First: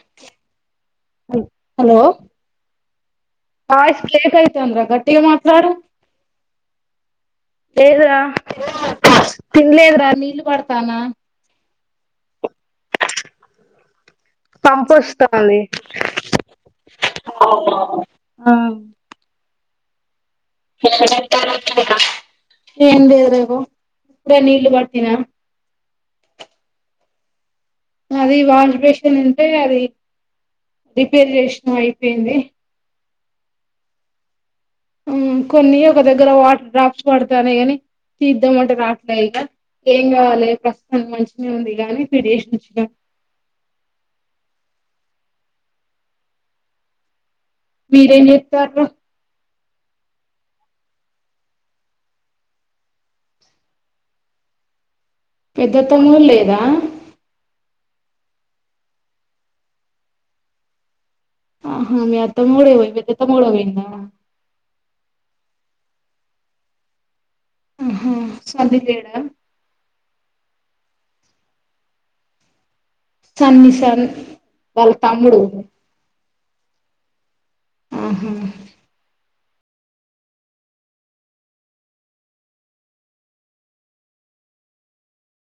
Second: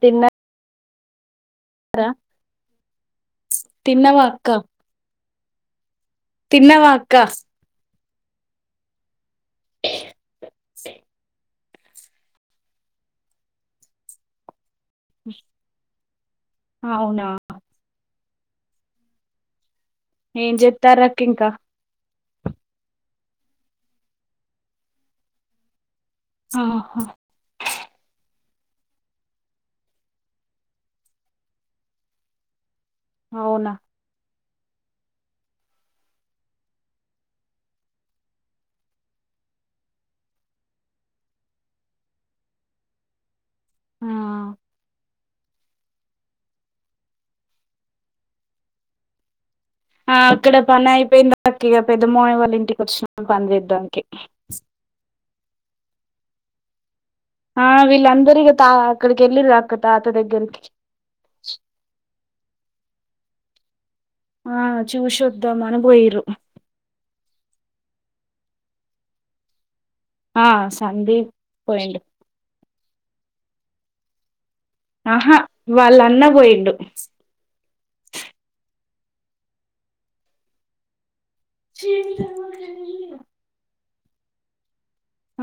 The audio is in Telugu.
తిన్నా హలో వాయిస్ తిన్నవా అక్క బ్రేకెత్తుంది గట్టిగా మాట సరు తిన్నవా అక్క లేదు రా తిన్లేద్ర నీళ్లుపడతనా కంపొస్థాంది అవునా ఆ ఏం చెప్తారు అక్క ఇంకా ఏమీ లేదురేపు ఇప్పుడే నీళ్ళ బటినా ఆహా అది వాష్ బెషన్ ఉంటే అది రిపేర్ చేసిన అయిపోయింది అవునా కొన్ని ఒక దగ్గర వాటర్ డ్రాప్స్ పడతానే గాని తీద్దాంమంటారు రాట్లా ఇక ఏం కావాలి ప్రస్తుతనికి మంచిగా ఉంది కాగాని పిడేసిగా ఆ మీరేం చేతండ్రు ఆ అక్కడ పని అయిపోయిందిా ఇక పెద్ద మావయ్య వాళ్ళ ఇంటికి వచ్చిన పని చేద్దానికి పెద్ద అత్తము లేదా ఆ వీళ్ళందరిక తా అక్కడికి వెళ్ళరు అక్క తాత దగ్గరికి హా. మీ అత్తమ్మ కూడా పో అత్తమ్మ కూడా పోయిందా ఆ చూసి వద్దాం అని పోయిరు ఆహా సందీప్ లేడా ఆ సందీప్ పోయిండు సన్ని సన్ వాళ్ళ ఆహా తమ్ముడు వాళ్ళు అన్న పోయిన్ ఆహా చ